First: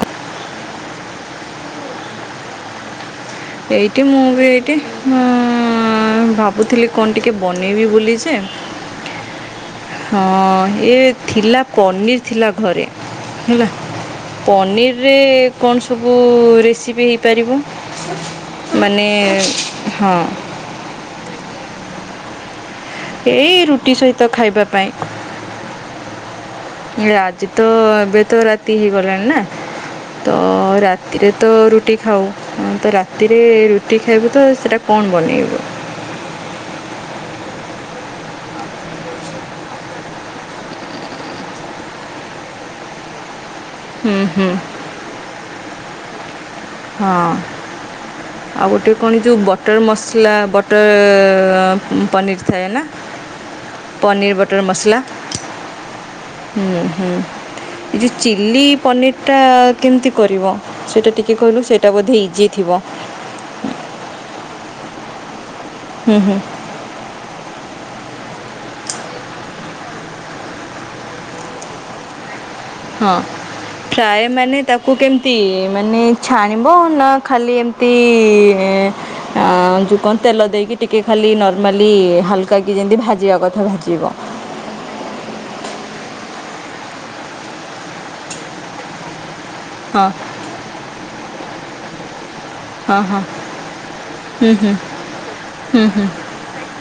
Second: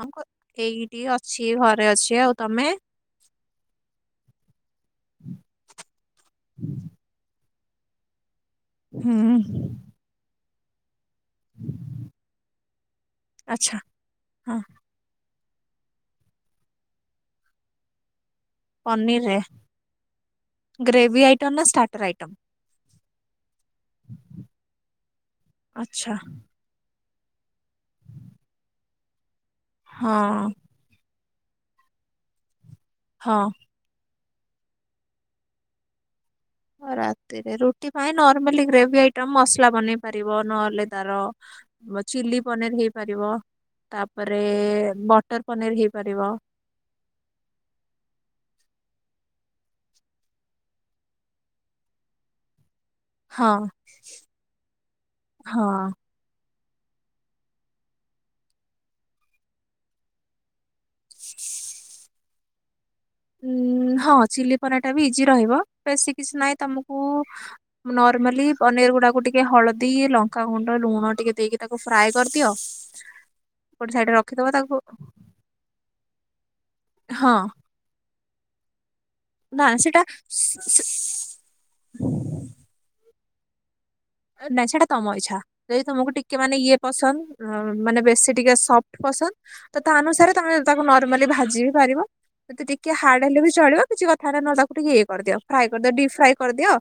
ହଁ କ ଏଇଠି ଅଛି ଘରେ ଅଛି ଆଉ ତମେ? ଏଇଠି ମୁଁ ବି ଏଇଠି ହୁଁ ଭାବୁଥିଲି କଣ ଟିକେ ବନେଇବି ବୋଲିଯେ ହୁଁ। ହଁ ଥିଲା ପନିର୍ ଥିଲା ଘରେ ହେଲା ଆଚ୍ଛା ହଁ ପନିର୍ ରେ କଣ ସବୁ ରେସିପି ହେଇପାରିବ? ମାନେ ପନିରରେ ହଁ ଗ୍ରେଭି ଆଇଟମ୍ ନା ଷ୍ଟାର୍ଟର ଆଇଟମ୍? ଏଇ ରୁଟି ସହିତ ଖାଇବା ପାଇଁ? ଆଚ୍ଛା ଆଜି ତ ଏବେ ତ ରାତି ହେଇଗଲାଣି ନା ହଁ ତ ରାତିରେ ତ ରୁଟି ଖାଉ ତ ରାତିରେ ହଁ। ରୁଟି ଖାଇବୁ ତ ସେଟା କଣ ବନେଇବୁ? ରାତିରେ ରୁଟି ପାଇଁ ନର୍ମାଲି ଗ୍ରେଭି ଆଇଟମ ମସଲା ବନେଇ ପାରିବ ନହେଲେ ତାର ଚିଲି ପନିର ହେଇପାରିବ ହୁଁ ତାପରେ ହୁଁ ବଟର ପନିର ହେଇପାରିବ। ହଁ। ଆଉ ଗୋଟେ କଣ ଯୋଉ ବଟର୍ ମସଲା ବଟର୍ ପନିର ଥାଏ ନା। ହଁ ପନିର ବଟର ମସଲା। ହଁ ହୁଁ ହୁଁ ଏ ଯୋଉ ଚିଲି ପନିର ଟା କେମିତି କରିବ ସେ କିଏ କହିଲୁ ସେଇଟା ବୋଧ ଇଜି ଥିବ। ଉଁ ହଁ ଚିଲି ପନିର ଟା ବି ଇଜି ରହିବ ବେଶୀ ହଁ କିଛି ନହିଁ ତମକୁ [inaudible] ନର୍ମାଲି ପନିର ଗୁଡାକୁ ଟିକେ ହଳଦୀ ଲଙ୍କାଗୁଣ୍ଡ ଲୁଣ ଟିକେ ଦେଇକି ତାକୁ ଫ୍ରାଏ କରିଦିଅ। ହଁ ଗୋଟେ ସାଇଡରେ ଫ୍ରାୟ ରଖିଦବ ମାନେ ତାକୁ କେମିତି ମାନେ ଛାଣିବ ନା ହଁ ଖାଲି ଏ ତି ଅ ନା ଯୋଉ ସେଟା କଣ ତେଲ ଦେଇକି ଟିକେ ଖାଲି ନର ମାଲି ହାଲକା କି ଯେମିତି ଭାଜିବା କଥା ଭାଜିବ। ନାଇଁ ସେଇଟା ତମ ଇଛା। ଯଦି ତମକୁ ଟିକେ ମାନେ ଇଏ ପସନ୍ଦ, ଅ ମାନେ ବେଶୀ ଟିକେ ସଫ୍ଟ ପସନ୍ଦ। ତ ତାହା ହଁ ଅନୁସାରେ, ତମେ ତାକୁ ନର୍ମାଲି ଭାଜି ବି ପାରିବ। ଏମିତି ଟିକେ ହଁ ହାର୍ଡ ହେଲେ ବି ଚଳିବ କିଛି କଥା ନାହିଁ। ନ ତାକୁ ଟିକେ ଇଏ କରିଦିଅ ଫ୍ରାଏ ହଁ କରିଦିଅ ଡିପ୍ ଫ୍ରାଏ କରିଦିଅ।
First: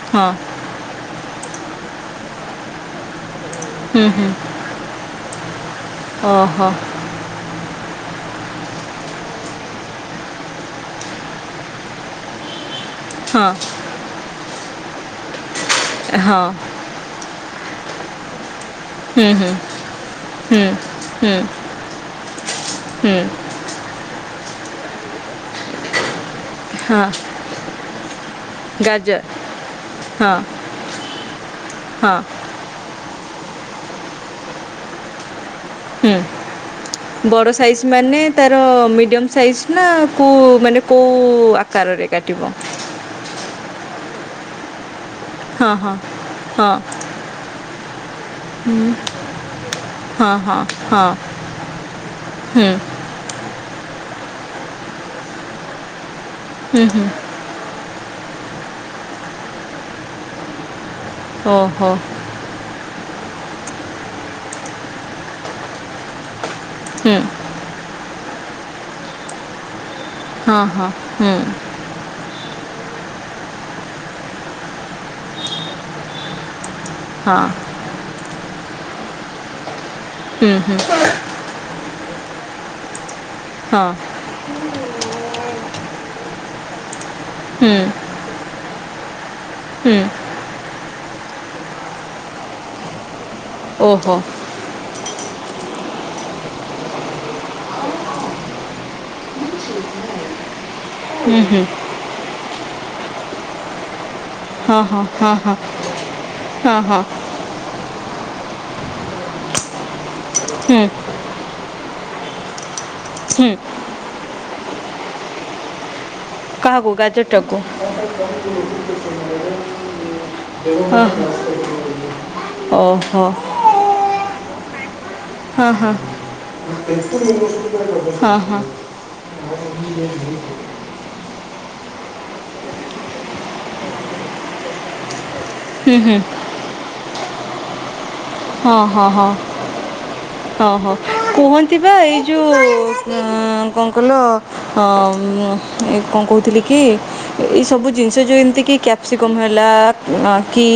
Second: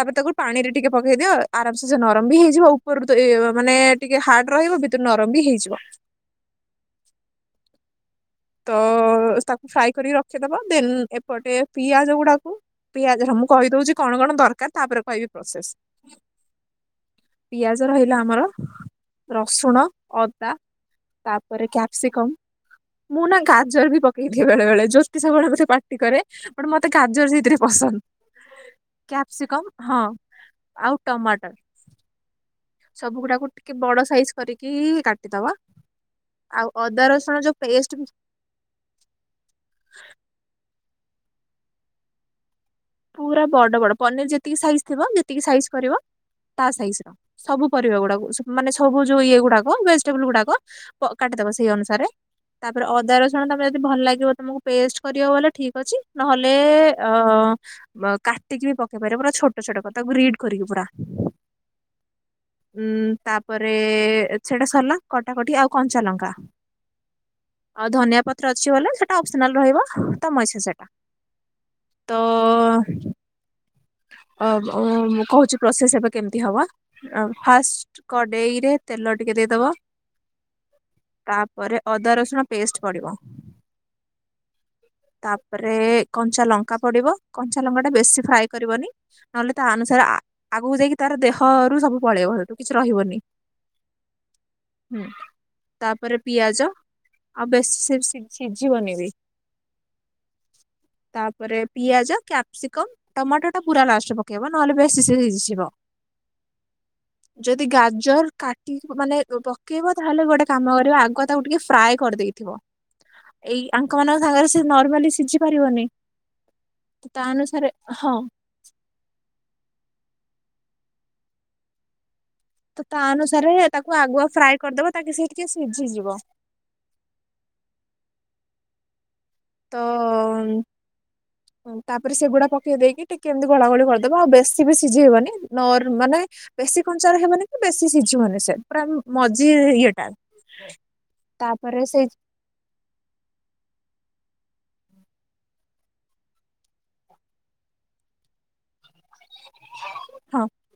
ତାପରେ ତାକୁ ପାଣିରେ ଟିକେ ପକେଇଦିଅ। ଆରାମ ସେ ସେ ନରମ ବି ହେଇଯିବ ଉପରୁ ତ ଏ ମାନେ ଟିକେ ହାର୍ଡ ରହିବ, ଭିତରୁ ନରମ ବି ହେଇଯିବ। ଓ ହୋ। ତ ତାକୁ ଫ୍ରାଏ କରିକି ରଖିଦବ। ଦେନ ଏପଟେ ପିଆଜ ଗୁଡାକୁ ପିଆଜ ହଁ ମୁଁ କହିଦଉଛି କଣ କଣ ଦରକାର, ତାପରେ କହିବି ପ୍ରୋସେସ। ହଁ। ପିଆଜ ରହିଲା ଆମର ହୁଁ ହୁଁ ରସୁଣ, ଅଦା ହୁଁ ହୁଁ ତାପରେ କ୍ୟାପ୍ସିକମ୍ ହୁଁ ମୁଁ ନା ଗାଜର ବି ପକେଇଦିଏ ବେଳେ ବେଳେ, ଜ୍ୟୋତି ସବୁବେଳେ ମତେ ପାଟି କରେ। ବଟ ମତେ ହଁ ଗାଜର ସେଇଥିରେ ପସନ୍ଦ। ଗାଜର କ୍ୟାପସିକମ୍ ହଁ ଆଉ ଟମାଟ। ହଁ ସବୁ ଗୁଡାକୁ ଟିକେ ବଡ ସାଇଜ କରିକି ହି କାଟିଦବା। ହୁଁ ଆଉ ଅଦା ରସୁଣ ବଡ଼ ଯୋଉ ସାଇଜ୍ ପେଷ୍ଟ ମାନେ ତାର ମିଡ଼ିୟମ ସାଇଜ୍ ନା କୋଉ ମାନେ କୋଉ ଆକାରରେ କାଟିବ? ପୁରା ବଡ ବଡ ପନିର ଯେତିକି ସାଇଜ ଥିବ, ଯେତିକି ସାଇଜ ହଁ ହଁ କରିବ। ତା ହଁ ସାଇଜର ସବୁ ପରିବା ଗୁଡାକୁ ମାନେ ସବୁ ଯୋଉ ଇଏ ଗୁଡାକ ଭେଜିଟେବୁଲ ହଁ ଗୁଡାକ ହଁ ହଁ କ କାଟିଦବ ସେଇ ଅନୁସାରେ, ହୁଁ ତାପରେ ହୁଁ ଅଦାର ସୁଣ ତମକୁ ଯଦି ଭଲ ଲାଗିବ, ତମକୁ ପେଷ୍ଟ କରିବ ବୋଲେ ଠିକ ଅଛି। ନହେଲେ ହୁଁ ଅ ବ କାଟିକି ବି ପକେଇ ପାରିବ, ପୁରା ଛୋଟ ଛୋଟ କ ତାକୁ ରିଡ କରିକି ପୁରା। ଓ ହୋ। ଉଁ ତାପରେ ସେଟା ସରିଲା କଟାକଟି, ଆଉ କଞ୍ଚା ଲଙ୍କା ହୁଁ। ଆଉ ଧନିଆ ପତ୍ର ଅଛି ବୋଲେ, ସେଇଟା ଅପସନାଲ ରହିବ। ହଁ- ହଁ- ହୁଁ। ଓ। ଅ- ଅ -ମୁଁ କହୁଛି ପ୍ରୋସେସ ଏବେ କେମିତି ହବ? ହଁ ଫାଷ୍ଟ କଡେଇରେ ତେଲ ଟିକେ ଦେଇଦବ ହୁଁ- ହୁଁ। ତାପରେ ଅଦା ରସୁଣ ପେଷ୍ଟ ପଡ଼ିବ। ହଁ। ତାପରେ କଞ୍ଚାଲଙ୍କା ପଡିବ। ହୁଁ କଞ୍ଚାଲଙ୍କାଟା ବେଶୀ ଫ୍ରାଏ କରିବନି, ନହେଲେ ତା ହୁଁ ଅନୁସାରେ ଆ ଆଗକୁ ଯାଇକି ତାର ଦେହରୁୁ ସବୁ ପଳେଇବ କିଛି ରହିବନି। ଓ ହୋ। ହୁଁ। ତାପରେ ପିଆଜ ଆଉ ବେଶୀ ସି ସି ସିଝିବନିି ବି। ହୁଁ ତାପରେ ହୁଁ ପିଆଜ, କ୍ୟାପସିକମ, ଟମାଟଟା ପୁରା ଲାଷ୍ଟରେ ପ ପକେଇବ ନହେଲେ ହଁ ହଁ ବେଶୀ ହଁ [unintelligible] ହଁ ଯିବ। ହଁ ହଁ ଯଦି ଗାଜର କାଟି ମାନେ ପକେଇବ, ତାହେଲେ ଗୋଟେ କାମ ହୁଁ କରିବ ଆଗ ତାକୁ ଟିକେ ଫ୍ରାଏ କରିଦେଇଥିବ, ହୁଁ ଏଇ ଆଙ୍କ ମାନଙ୍କ ସାଙ୍ଗରେ ନର୍ମାଲି ସିଝି ପାରିବନି। କାହାକୁ ତା ଗାଜରଟାକୁ? ଅନୁସାରେ ହଁ ହଁ। ତ ଓହୋ ତା ହଁ ହଁ ଅନୁସାରେ ତାକୁ ଆଗୁଆ ଫ୍ରାଏ କରିଦବ, ତାକି ସେ ଟିକେ ସିଝିଯିବ। ହଁ - ହଁ। ତ ତାପରେ ସେଗୁଡା ପକେଇ ଦେଇକି ଟିକେ ଏମିତି ଗୋଳା ଗୋଳି କରିଦବ, ଆଉ ବେଶୀ ବି ସିଝେଇ ବନି। ନର୍ ହୁଁ ମାନେ ବେଶୀ କଞ୍ଚାର ହେବନି କି ବେଶୀ ସିଝିବନି। ହଁ ପୁରା ହଁ ହଁ ମଝି ଇଏଟା ତାପରେ ସେଇ ଯୋଉଁ କଣ କଲ ହଁ ଏ କଣ କହୁଥିଲି କି ଏଇ ସବୁ ଜିନିଷ ଯୋଉ ଏମିତି କି୍ୟା କ୍ୟାସ୍ପିକମ୍ ହେଲା ହଁ କି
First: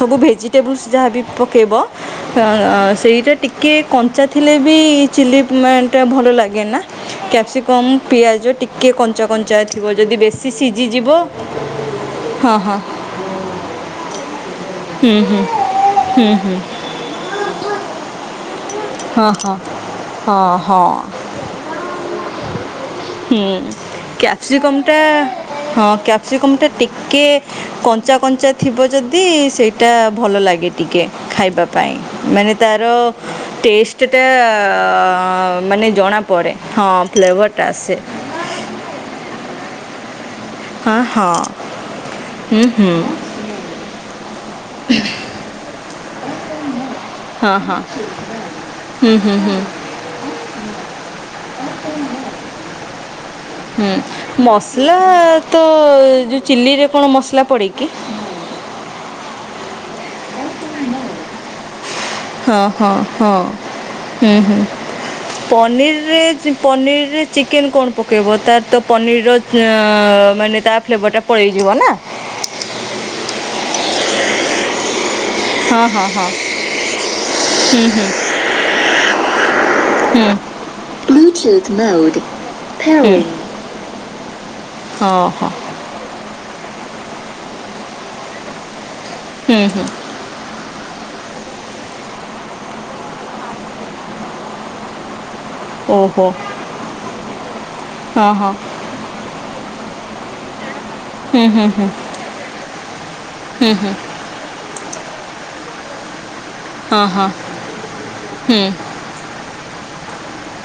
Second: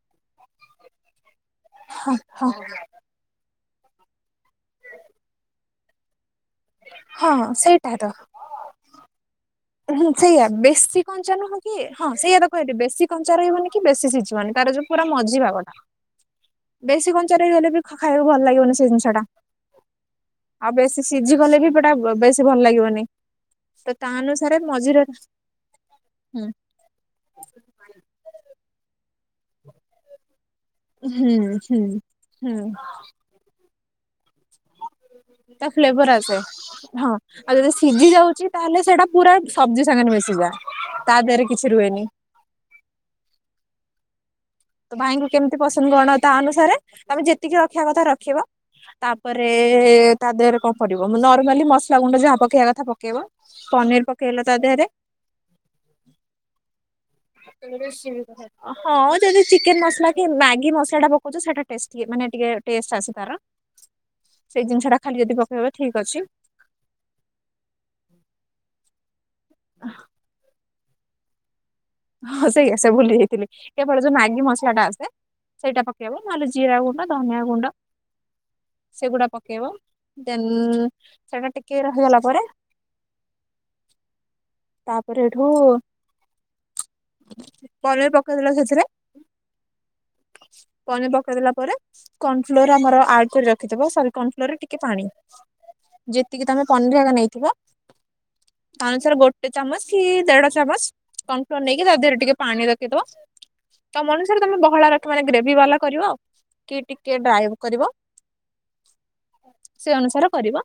ସବୁ ଭେଜିଟେବୁଲ୍ସ ଯାହାବ ପକାଇବ। ହଁ ସେଇଟା ଟିକେ କଞ୍ଚା ଥିଲେ ବି ଚିଲି ଟ ଭଲ ଲାଗେ ନା ହଁ କ୍ୟାପସିକମ୍ ସେଇଟା ପିଆଜ ଟିକେ କଞ୍ଚା କଞ୍ଚା ଅ ହୁଁ ସେଇୟା ବେଶୀ କଞ୍ଚା ନୁହଁ କି ହଁ ସେଇୟା ତ କହିଲେ ବେଶୀ କଞ୍ଚା ରହିବନି କି ବେଶୀ ସିଝିବନି ତାର ଯୋଉ ପୁରା ହୁଁ ମଝି ହୁଁ ଭାଗଟା। ହୁଁ ହୁଁ ବେଶୀ କଞ୍ଚା ରହିଗଲେ ବି ଖାଇକୁ ଭଲ ଲାଗିବନି ସେ ଜିନିଷ। ହଁ ହଁ। ହଁ ଆଉ ହଁ ବେଶୀ ସିଝି ଗଲେ ବି ପଟା ବେଶୀ ଭଲ ଲାଗିବନି ତ ତା ଅନୁ ସିକମ୍ ଟା ହଁ କ୍ୟାପ୍ସିକମ୍ ଟା ଟିକେ କଞ୍ଚା କଞ୍ଚା ଥିବ ଯଦି ସେଇଟା ଭଲ ଲାଗେ। ଟିକେ ହୁଁ ଖାଇବା ହୁଁ ପାଇଁ ମାନେ ହୁଁ ତାର ଟେଷ୍ଟଟା ତା ମାନେ ଫ୍ଲେଭର ଆସେ ଜଣାପଡ଼େ ହଁ ଆଉ ଫ୍ଲେଭରଟା ଯଦି ଆସେ। ସିଝି ଯାଉଛି ତାହେଲେ ସେଇଟା ପୁରା ସବଜି ସାଙ୍ଗରେ ମିଶିଯା। ହଁ ହଁ ହୁଁ ହୁଁ। ତ ଭାଇଙ୍କୁ କେମିତି ପସନ୍ଦ କରଣ ତା ଅନୁସାରେ? ତମେ ହଁ ଯେତିକି ହଁ ରଖିବା କଥା ରଖିବ ହୁଁ ହୁଁ ତାପରେ ହୁଁ ତା ଦେହରେ କଣ ପଡିବ ମୁ ନର୍ମାଲି ମସଲା ଗୁଣ୍ଡ ଯାହା ପକେଇବା କଥା ପକେଇବ ହୁଁ ପନିର ପକେଇଲା ତା ଦେହରେ। ମସଲା ତ ଯୋଉ ଚିଲ୍ଲିରେ କଣ ମସ ହଁ ଯଦି ଚିକେନ ମସଲା କି ମା ଏ ମସଲା ଟା ପକଉଛ ସେଟା ଟଷ୍ଟି ମାନେ ଟିକେ ହଁ ହଁ ଟେଷ୍ଟ ଆସେ ହଁ ତାର। ହୁଁ ହୁଁ ସେଇ ଜିନିଷ ଟା ଖାଲି ଯଦି ପକେଇବ ଠିକ୍ ଅଛି। ପନିରରେ ପନିରରେ ଚିକେନ କଣ ପକେଇବ ତାର ତ ପନିରର ମାନେ ତା ଫ୍ଲେଭରଟା ପଳେଇଯିବ ନା। ହଁ ସେଇଆ ସେ ଭୁଲି ଯାଇଥିଲି କେବଳ ଯୋଉ ମାଗି ମସଆ ଟା ଆସେ। ସେଇଟା ହଁ ହଁ ପକେଇବ ହଁ ନହେଲେ ଜିରା ଗୁଣ୍ଡ, ଧନିଆ ଗୁଣ୍ଡ। ହୁଁ ହୁଁ ସେଗୁଡା ପକେଇବ ଦେନ୍ ହୁଁ ସେଟା ଟିକେ ରହିଗଲା ପରେ ହୁଁ। ତାପରେ ହଁ ଏଠୁ ହଁ ପରେ ପକେଇଦେଲା ସେଥିରେ। ହୁଁ ହୁଁ। ପନି ପକେଇ ଦେଲା ପରେ କର୍ଣଫ୍ଲୋର ଆମର ଆଡ କରି ରଖିିବ ସରି କର୍ଣ ଫ୍ଲୋରରେ ଟିକେ ପାଣି। ଓହୋ ଯେତିକି ତମେ ପନିର ଆଗ ନେଇଥିବ। ହଁ ହଁ ତା ଅନୁସାରେ ଗୋଟେ ଚାମଚ କି ଦେଢ ଚାମଚ। ହୁଁ କନଫ୍ଲୋର ହୁଁ ନେଇକି ହୁଁ ତା ଦେହରେ ଟିକେ ପାଣି ରଖିଦବ ହୁଁ ହୁଁ ତମର ତମେ ବହଳା ରଖ ମାନେ ଗ୍ରେଭି ବାଲା କରିବ ଆକି ହଁ ଟିକେ ହଁ ଡ୍ରାଏ କରିବ। ହୁଁ ସେ ଅନୁସାରେ କରିବ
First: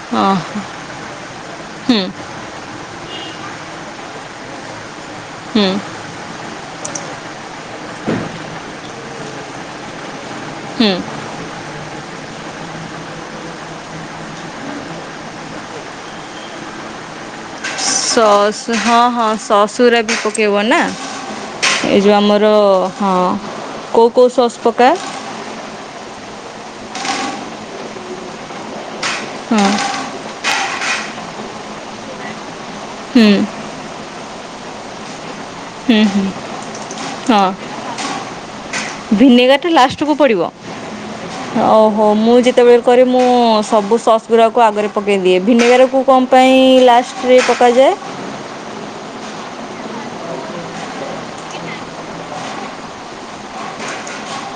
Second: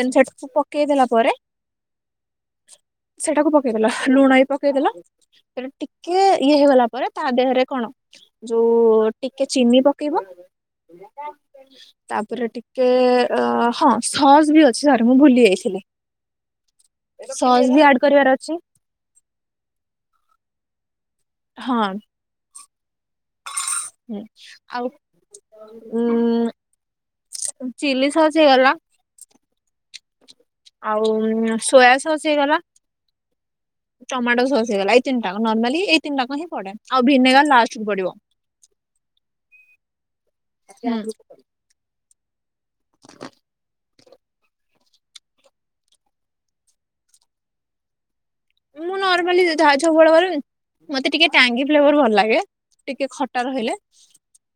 ଦେନ ହଁ ସେଠାକୁ ପକେଇ ଦେଲା ପରେ ହୁଁ। ସେଟାକୁ ପକେଇଦେଲା ଲୁଣ ବି ପକେଇଦେଲା ସେଟା ଟିକେ ଇଏ ହେଇଗଲା ପରେ ତା ଦେହରେ କଣ ଯୋଉ ଟିକେ ଚିନି ପକେଇବ ହୁଁ [inaudible] ତାପରେ ଟିକେ ଅ ହଁ ସସ୍ ବି ଅଛି ସାର୍ ମୁଁ ଭୁଲି ଯାଇଥିଲି। ସସ୍‌ ବି ଆ ସସ୍ ହଁ ହଁ ସସ୍‌ ଗୁରା ବି ପକାଇବ ନା ହଁ ଏ ଯୋଉ ଆମର ହଁ କୋଉ ହୁଁ କୋଉ ସସ୍ ଆଉ ପକା? ଉଁ ଚିଲି ସସ୍ ହେଇଗଲା ହଁ। ଆଉ ସୋୟା ସସ୍ ହେଇଗଲା। ହୁଁ। ଟମାଟୋ ସସ୍ ହେଇଗଲା ଏଇ। ତିନି ଟା ଯାଙ୍କ ନର୍ମାଲି ହୁଁ ଏଇତିନି ହୁଁ ଟା ଯାଙ୍କ ହିଁ ପଡେ ଆଉ ହଁ ଭିନେଗାର ଲାଷ୍ଟକୁ ପଡିବ। ଭିନେଗାର ଟା ଲାଷ୍ଟକୁ ପଡ଼ିବ। ହୁଁ ଓହୋ ମୁଁ ଯେତେବେଳେ କରେ ମୁଁ ସବୁ ସସ୍ ଗୁଡ଼ାକୁ ଆଗରେ ପକାଇଦିଏ ଭିନେଗାରକୁ କମ୍ ପାଇଁ ଲାଷ୍ଟରେ ପକାଯାଏ? ମୁଁ ନର୍ମାଲି [unintelligible] କରେନି। ମତେ ଟିକେ ଟାଙ୍ଗି ଫ୍ଲେର ଭଲ ଲାଗେ ଟିକେ ଖଟା ରହିଲେ।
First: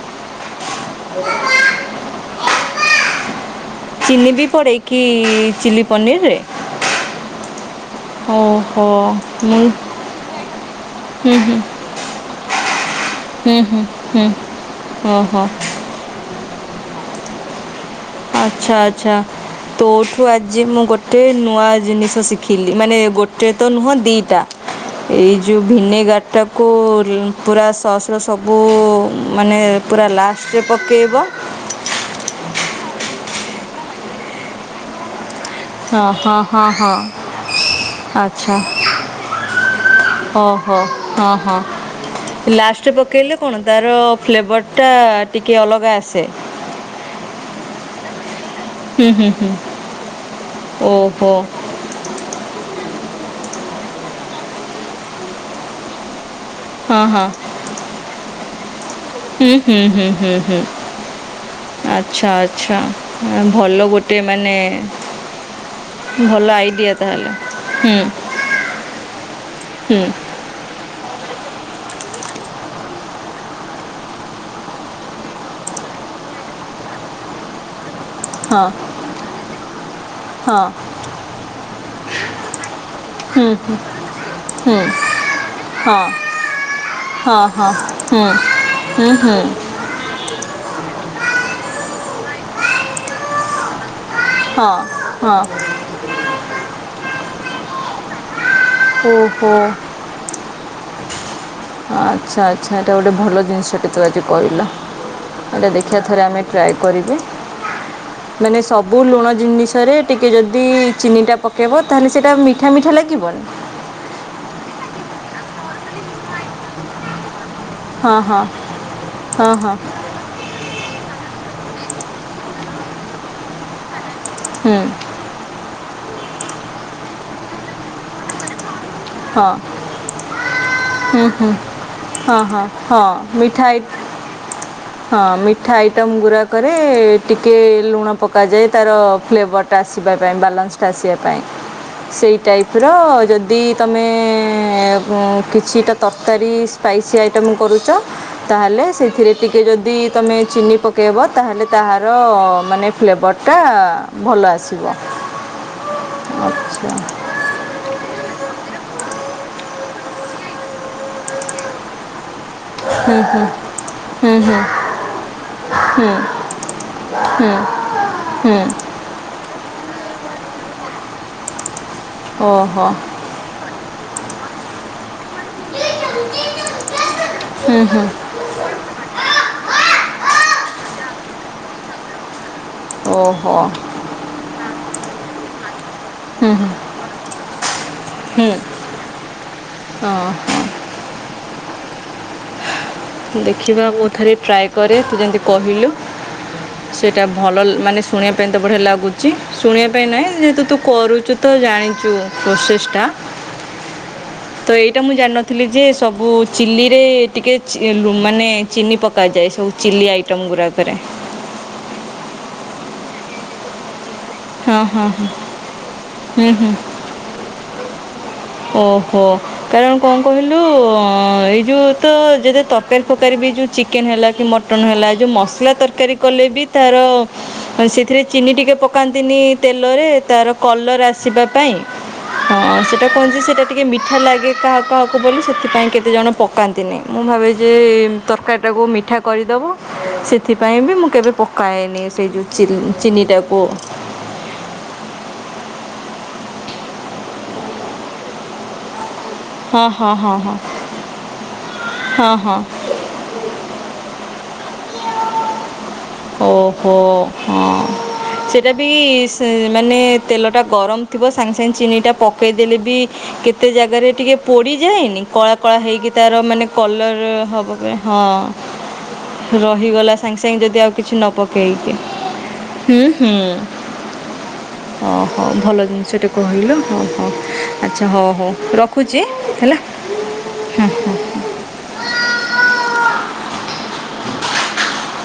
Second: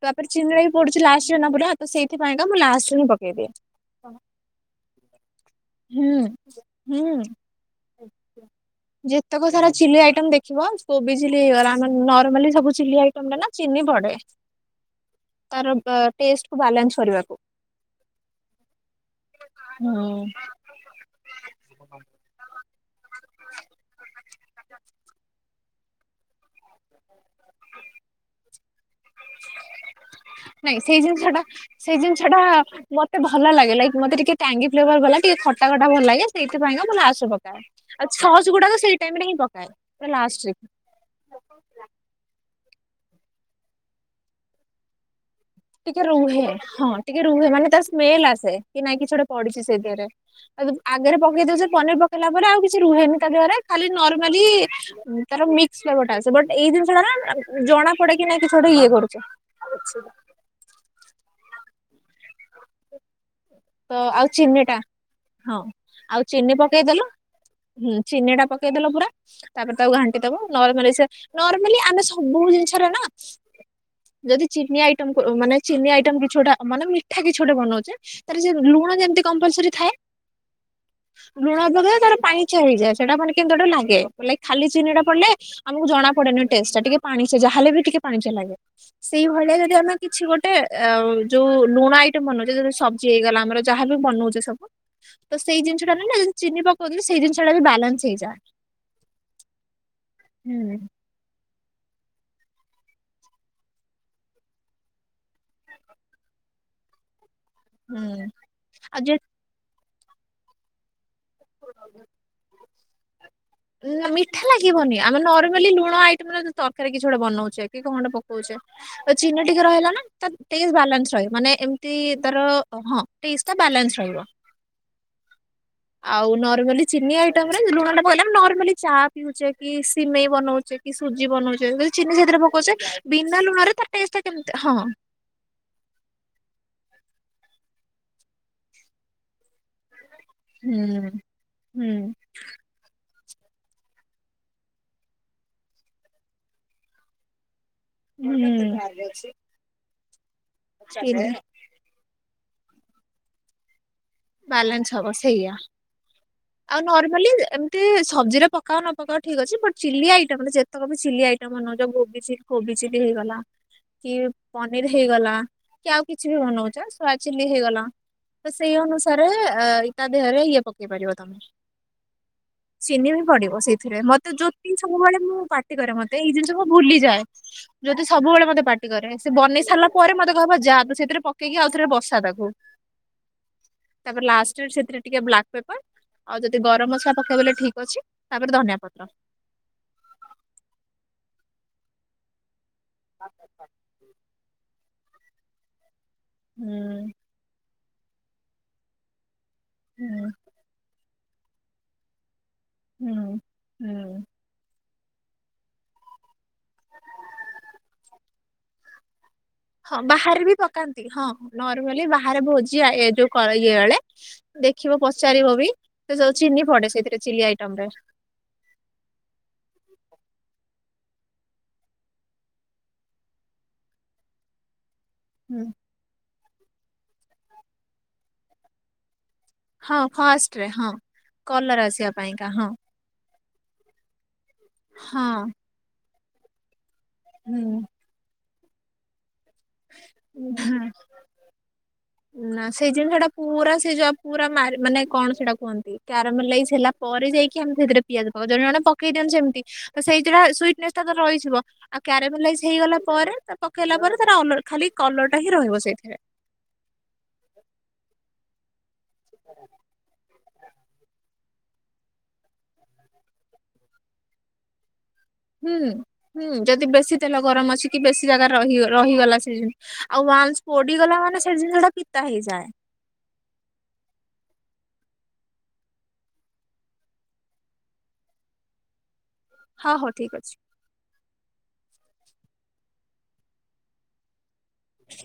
ତାପରେ ଚିିନି ଟା ବି ପଡୁଛି ଲାଷ୍ଟ ରେ ନା ପୁରା ତ ସେଇଥିପାଇଁକା ମୁଁ ଲାଷ୍ଟରେ ହିଁ ପକେଇଦିଏ। ଚିନି ବି ପଡେକି ଚିଲି ହୁଁ ପନିରରେ? ହୁଁ ହଉ। ଯେତେକ ସାରା ଚିଲି ଆଇଟମ ଦେଖିବ କୋବି ହୁଁ ଚିଲି ହୁଁ ହେଇଗଲା ନର୍ମାଲି ସବୁ ଚିଲି ଆଇଟମ ଟା ନା ହୁଁ ହୁଁ ଚିନି ପଡେ। ହୁଁ ହୋ ହୋ। ତ ଟେଷ୍ଟକୁୁ ବାଲାନ୍ସ କରିବାକୁ। ଆଚ୍ଛା ଆଚ୍ଛା ହୁଁ। ତୋଠୁ ଆଜି ମୁଁ ଗୋ ଟେ ନୂଆ ଜିନିଷ ଶିଖିଲି ମାନେ ଗୋଟେ ତ ନୁହଁ ଦିଟା। ଏଇ ଯୋଉ ଭିନେଗାର ଟାକୁ ଅ ପୁରା ସସ୍ ର ସବୁ ମାନେ ପୁରା ଲାଷ୍ଟରେ ନାଇଁ ସେଇ ପକେଇବ। ଜିନିଷ ଟା ସେଇ ଜିନିଷ ଟା ମତେ ଭଲ ଲାଗେ ଲାଇକ୍ ମତେ ଟିକେ ଟାଙ୍ଗି ଫ୍ଲେଭର ଭଲ ଲାଗେ ଟିକେ ଖ ପାଗ ଟା ଭଲ ହଁ ଲାଗେ ହଁ ହଁ ସେଇଥିପାଇଁକା ହଁ ମୁଁ ଲାଷ୍ଟ ରେ ପକାଏ ଆଉ ସସ୍ ଆଚ୍ଛା ଗୁଡା ସେଇ ଟାଇମରେ ହିଁ ପକାଏ ପୁରା ଲାଷ୍ଟ ରେ। ହଁ ହଁ ହଁ ଲାଷ୍ଟରେ ପକେଇଲେ କଣ ତାର ଫ୍ଲେଭରଟା ଟିକେ ଅଲଗା ଆସେ। ହଁ। ଟିକେ ରୁହେ ମାନେ ତାର ସ୍ମେଲ ଆସେ କି ନାଇଁ ହୁଁ କିଛି ଗୋଟେ ହୁଁ ହୁଁ ପଡିଛି ସେଇଥିରେ ଆଉ ଆଗରେ ଓହୋ ପକେଇ ଦଉଛେ ସେ ଟିକ୍ ପନିର ପକେଇଲା ପରେ ଆଉ କିଛି ରୁହେନି ତା ଦେହରେ ଖାଲି ନର୍ମାଲି ତାର ମିକ୍ସ ଫ୍ଲେଭର୍ ଟା ଆସେ। ବଟ୍ ଏଇ ଜିନିଷ ଟା ହଁ ନା ହଁ ଆ ଜଣା ପଡେ କି ନାଇ କିଛି ଗୋଟେ ଇଏ କରୁ ହୁଁ ହୁଁ ହୁଁ ହୁଁ ହୁ ଆଛା ଆଛା ଅ ଭଲ ତ ଗୋଟେ ଆଉ ମାନେ ଚିନି ଟା ଆଉ ଭଲ ଚିନି ଆଇଡ଼ିଆ ପକେଇଦେଲ। ତାହେଲେ ହୁଁ ଚିନି ଟା ପକେଇଦଲ ପୁରା ତାପରେ ତାକୁ ହୁଁ ଘାଣ୍ଟି ଦବ ନରମାଲି ସେ ନର୍ମାଲି ଆମେ ସବୁ ଜିନିଷରେ ନା ଯଦି ଚିନି ଆଇଟମ କୁ ମାନେ ଚିନି ଆଇଟମ କିଛି ଗୋଟେ ମାନେ ମିଠା କିଛି ଗୋଟେ ବନଉଛେ ତାରି ଯୁ ହଁ ଲୁଣ ଯେମିତି କପଲସରି ଥାଏ ହଁ ଲୁଣରେ ତାର ପାଣି ହେଇଯାଏ ସେଟା ମାନେ ହୁଁ କେମିତି ଗୋଟେ ହୁଁ ଲାଗେ ଲାଇକ୍ ଖାଲି ହୁଁ ଚିନିଟା ପଡିଲେ ଆମକୁ ହଁ ଜଣା ପଡେନି ଟେଷ୍ଟ ଟା ଟିକେ ପାଣିଚିଆ ହଁ ସେ ଯାହେଲେ ହଁ ବି ଟିକେ ହୁଁ ପାଣିଚିଆ ଲାଗେ ହୁଁ ହୁଁ ସେଇଭଳିଆ ଯଦି ଆମେ କିଛି ଗୋଟେ ଅ ଯୋଉ ଲୁଣ ଆଇଟମ ବନଉଛେ ଯୋଉ ସବଜି ହେଇଗଲା ଆମର ଯାହା ବି ବନଉଛେ ହଁ ତ ହଁ ସେଇ ଜିନିଷଟାରେ ନା ଯଦି ଚିନି ପକଉଛେ ସେଇ ଜିନିଷ ଟା ବି ବାଲାନ୍ସ ହେଇଯାଏ। ଓ ହୋ। ହୁଁ। ଆଚ୍ଛା ଆଚ୍ଛା ଏଇଟା ଗୋଟେ ଭଲ ଜିନିଷଟେ ତୁ ଆଜି କହିଲୁ। ଟା ଦେଖିବା ଥରେ ଆମେ ଟ୍ରାଏ କରିବି ହୁଁ ମାନେ ସବୁ ଆଉ ଯେ ଲୁଣ ଜିନିଷରେ ଟିକେ ଯଦି ଚିନିଟା ପକେଇବ ତାହେଲେ ସେଇଟା ମିଠା ମିଠା ଲାଗିବନି? ନା ମିଠା ଲାଗିବନି ଆମେ ନର୍ମାଲି ଲୁଣ ଆଇଟମ ତରକାରୀ କିଛି ଗୋଟେ ବନଉଛେ କି କଣ ଗୋଟେ ହଁ ହଁ ପକଉଚେ ଆ ଚିନି ହଁ ଟିକେ ହଁ ରହିଲା ନା। ତା ଟେଷ୍ଟ ବାଲାନ୍ସ ରହିବ ମାନେ ଏମତି ତାର ହଁ ଟେଷ୍ଟ ଟା ବାଲାନ୍ସ ରହିବ। ହୁଁ। ଆଉ ନର୍ମାଲି ଚିନି ଆଇଟମ ରେ ଲୁଣ ଟା ପକେଇଲେ ନରମାଲି ଚା ହଁ ପିଉଚେ କି ସିମେଇ ବନଉଛେ କି ହୁଁ ସୁଜି ହୁଁ ବନଉଛେ ଯି ଚିନି ସେଥିରେ ହଁ ହଁ ପକଉଛେ ହଁ ବିନା ମିଠା ଲୁଣରେ ଆଇ- ତାର ଟେ ଟେଷ୍ଟ ଟା କେମିତି ହଁ। ହଁ ମିଠା ଆଇଟମ୍ ଗୁଡ଼ାକରେ ଟିକେ ଲୁଣ ପକାଯାଏ ତାର ଫ୍ଲେଭର୍ ଆସିବା ପାଇଁ ବାଲାନ୍ସ ଟା ହୁଁ ଆସିବା ପାଇଁ ସେଇ ଟାଇପ୍ ର ଯଦି ତମେ କିଛିଟା ତରକାରୀ ସ୍ପାଇସି ଆଇଟମ୍ କରୁଚ? ହୁଁ। ଟିକଏ ଯଦି ତୁମେ ଚିନି ପକାଇବ ହୁଁ ତାହେଲେ ତାହାର ମାନେ ଫ୍ଲେଭର୍ଟା ବାଲାନ୍ସ ହବ ସେଇଆ ଆଉ ଆଚ୍ଛା ନର୍ମାଲି ଏମ୍ ଏ ସବଜିରେ ପକାଅ ନ ପକାଉ ଠିକ ଅଛି, ବଟ ଚିଲି ଆଇଟମ ଯେତକ ବି ଚିଲି ଆଇଟମ [unintelligible] ଗୋବି ଚିଲି କୋବି ଚିଲି ହେଇଗଲା। କି ହୁଁ ହୁଁ ପନିର ହେଇଗଲା କି ଆଉ କିଛି ବି ବନଉଛ ସୋୟା ହୁଁ ଚିଲି ହୁଁ ହେଇଗଲା। ତ ସେଇ ଅନୁସାରେ ଇ ୟା ଦେହରେ ଇଏ ପକେଇ ପାରିବ ତମେ, ହୁଁ ଓହୋ ଚିନି ପିଡିବ ସେଇଥିରେ ମତେ ଜୋତି ସବୁବେଳେ ମୁଁ ପା କରେ ମତେ ଏଇ ଜିନିଷବୁ ଭୁଲିଯାଏ ହୁଁ ହୁଁ ଯଦି ସବୁବେଳେ ମତେଟି ରେ ସେ ବନେଇ ସାରିଲା ପରେ ମତେ କହିବ ଯାହା ତୁ ସେଥିରେ ପକେଇକି ଆଉ ଥରେ ବସା ତାକୁ। ଓହୋ। ତାପରେ ଲାଷ୍ଟ ରେ ସେଥିରେ ଟିକେ ବ୍ଲାକ୍ ପେପର। ଆଉ ହୁଁ ଯଦି ହୁଁ ଗରମ ମସଲା ପକେଇବେଲେ ଠିକ ଅଛି ହୁଁ ତାପରେ ଧନିଆ ପତ୍ର। ହଁ। ଦେଖିବା ମୁଁ ଥରେ ଟ୍ରାଏ କରେ ତୁ ଯେମିତି କହିଲୁ ହୁଁ। ସେଇଟା ଭଲ ମାନେ ଶୁଣିବା ପାଇଁ ତ ବଢ଼ିଆ ଲାଗୁଚି, ଶୁଣିବା ପାଇଁ ନାହିଁ ହୁଁ ଯେହେତୁ ତୁ କରୁଚୁ ତ ଜାଣିଚୁ ପ୍ରୋସେସ ଟା ହୁଁ ହୁଁ। ତ ଏଇଟା ମୁଁ ଜାଣିନି ଥିଲି ଯେ ସବୁ ଚିଲିରେ ଟିକେ ଚି ମାନେ ଚିନି ପକାଯାଏ ସବୁ। ହଁ ଚିଲ୍ଲି ଆଇଟମ୍ ବାହାରେ ବି ଗୁଡ଼ାକରେ ପକାନ୍ତି ହଁ ନର୍ମାଲି ବାହାରେ ଭୋଜି ଏ ଯୋଉ ଇଏ ବଳେ ହଁ ଦେଖିବ ହଁ ହଁ ପଚାରିବ ବି ସେ ଯୋଉ ହୁଁ ଚିନି ହୁଁ ପଡେ ସେଇଥିରେ ଚିଲି ଆଇଟମ ରେ। ଓହୋ। କାରଣ କଣ କହିଲୁ ଏଇ ଯୋଉ ତ ଯଦେ ତକାରୀ ଫକାରୀ ବି ଯୋଉ ଚିକେନ ହେଲା କି ମ ମଟନ ହେଲା ଯେଉଁ ହୁଁ। ମସଲା ତରକାରୀ କଲେ ବି ତାର ସେଥିରେ ଚିନି ଟିକେ ପକାନ୍ତିନି। ହଁ ତେଲରେ ତାର ଫାଷ୍ଟରେ ହଁ କଲର୍ ଆସିବା ପାଇଁ। କଲର ଆସିବା ପାଇଁକା ହଁ ସେଟା କୁହନ୍ତି ସେଇଟା ଟିକେ ମିଠା ଲାଗେ କାହା କାହାକୁ ବୋଲି ହଁ। ସେଥିପାଇଁ କେତେ ଜଣ ପ ପକାନ୍ତି ନାହିଁ ମୁଁ ଭାବେ ଯେ ହୁଁ। ତରକାରୀଟାକୁ ମିଠା କରିଦବ। ହଁ ସେଥିପାଇଁ ବି ମୁଁ କେବେ ପକାଏନି ସେ ଯେଉଁ ନା ଚିଲି ସେଇ ଜିନିଷ ଟା ଚିନିଟାକୁ। ପୁରା ସେ ଯ ପୁରା ମ ମାନେ କଣ ସେଟା କୁହନ୍ତି କ୍ୟାମଲାଇଜ୍ ହେଲା ପରେ ଯାଇକି ଆମେ ସେଥିରେ ପିଆଜ ପକଉ ଜଣେ ଜେ ପକେଇ ଦିଅନ୍ତି ସେମିତ ହଁ ତ ହଁ ହଁ ସେଇଥିଟା ହଁ ସୁଇଟନେସ୍ ଟା ତ ରହିଯିବ ଆଉ ହଁ ହଁ କ୍ୟାମଲାଇଜ ହେଇଗଲା ପରେ ତା ପକେଇଲା ପରେ [unintelligible] ଖାଲି କଲରଟା ହି ରହିବ ସେଇଥିରେ। ଓହୋ ହଁ ସେଇଟା ବି ସେ ମାନେ ତେଲଟା ଗରମ ଥିବ ସାଙ୍ଗେ ସାଙ୍ଗେ ଚିନିଟା ପକାଇଦେଲେ ବି କେତେ ଜାଗାରେ ଟିକେ ପୋଡ଼ିଯାଏନି? କଳା ହୁଁ କଳା ହେଇକି ତାର ହୁଁ ମାନେ ଯଦି ବେଶୀ କଲର୍ ତେଲ ହବ ଗରମ ଅଛି ପାଇଁ କି ବେଶୀ ହଁ ଜାଗାରେ ରହି ରଖି ଗଲା। ରହିଗଲା ଆଉ ସାଙ୍ଗେ ସାଙ୍ଗେ ୱାନ୍ସ ଯଦି ପୋଡିଗଲା ମାନେ ସେ ଜିନିଷ ଟା ପିତା ହେଇଯାଏ। ହୁ ହଁ ହଁ ଭଲ ଜିନିଷଟା କହିଲ ହଁ ହଁ। ଆଚ୍ଛା ହଉ ହଉ ରଖୁଚି ହେଲା ହଁ ହଉ ଠିକ ଅଛି। ହଁ ହଁ। ହଁ।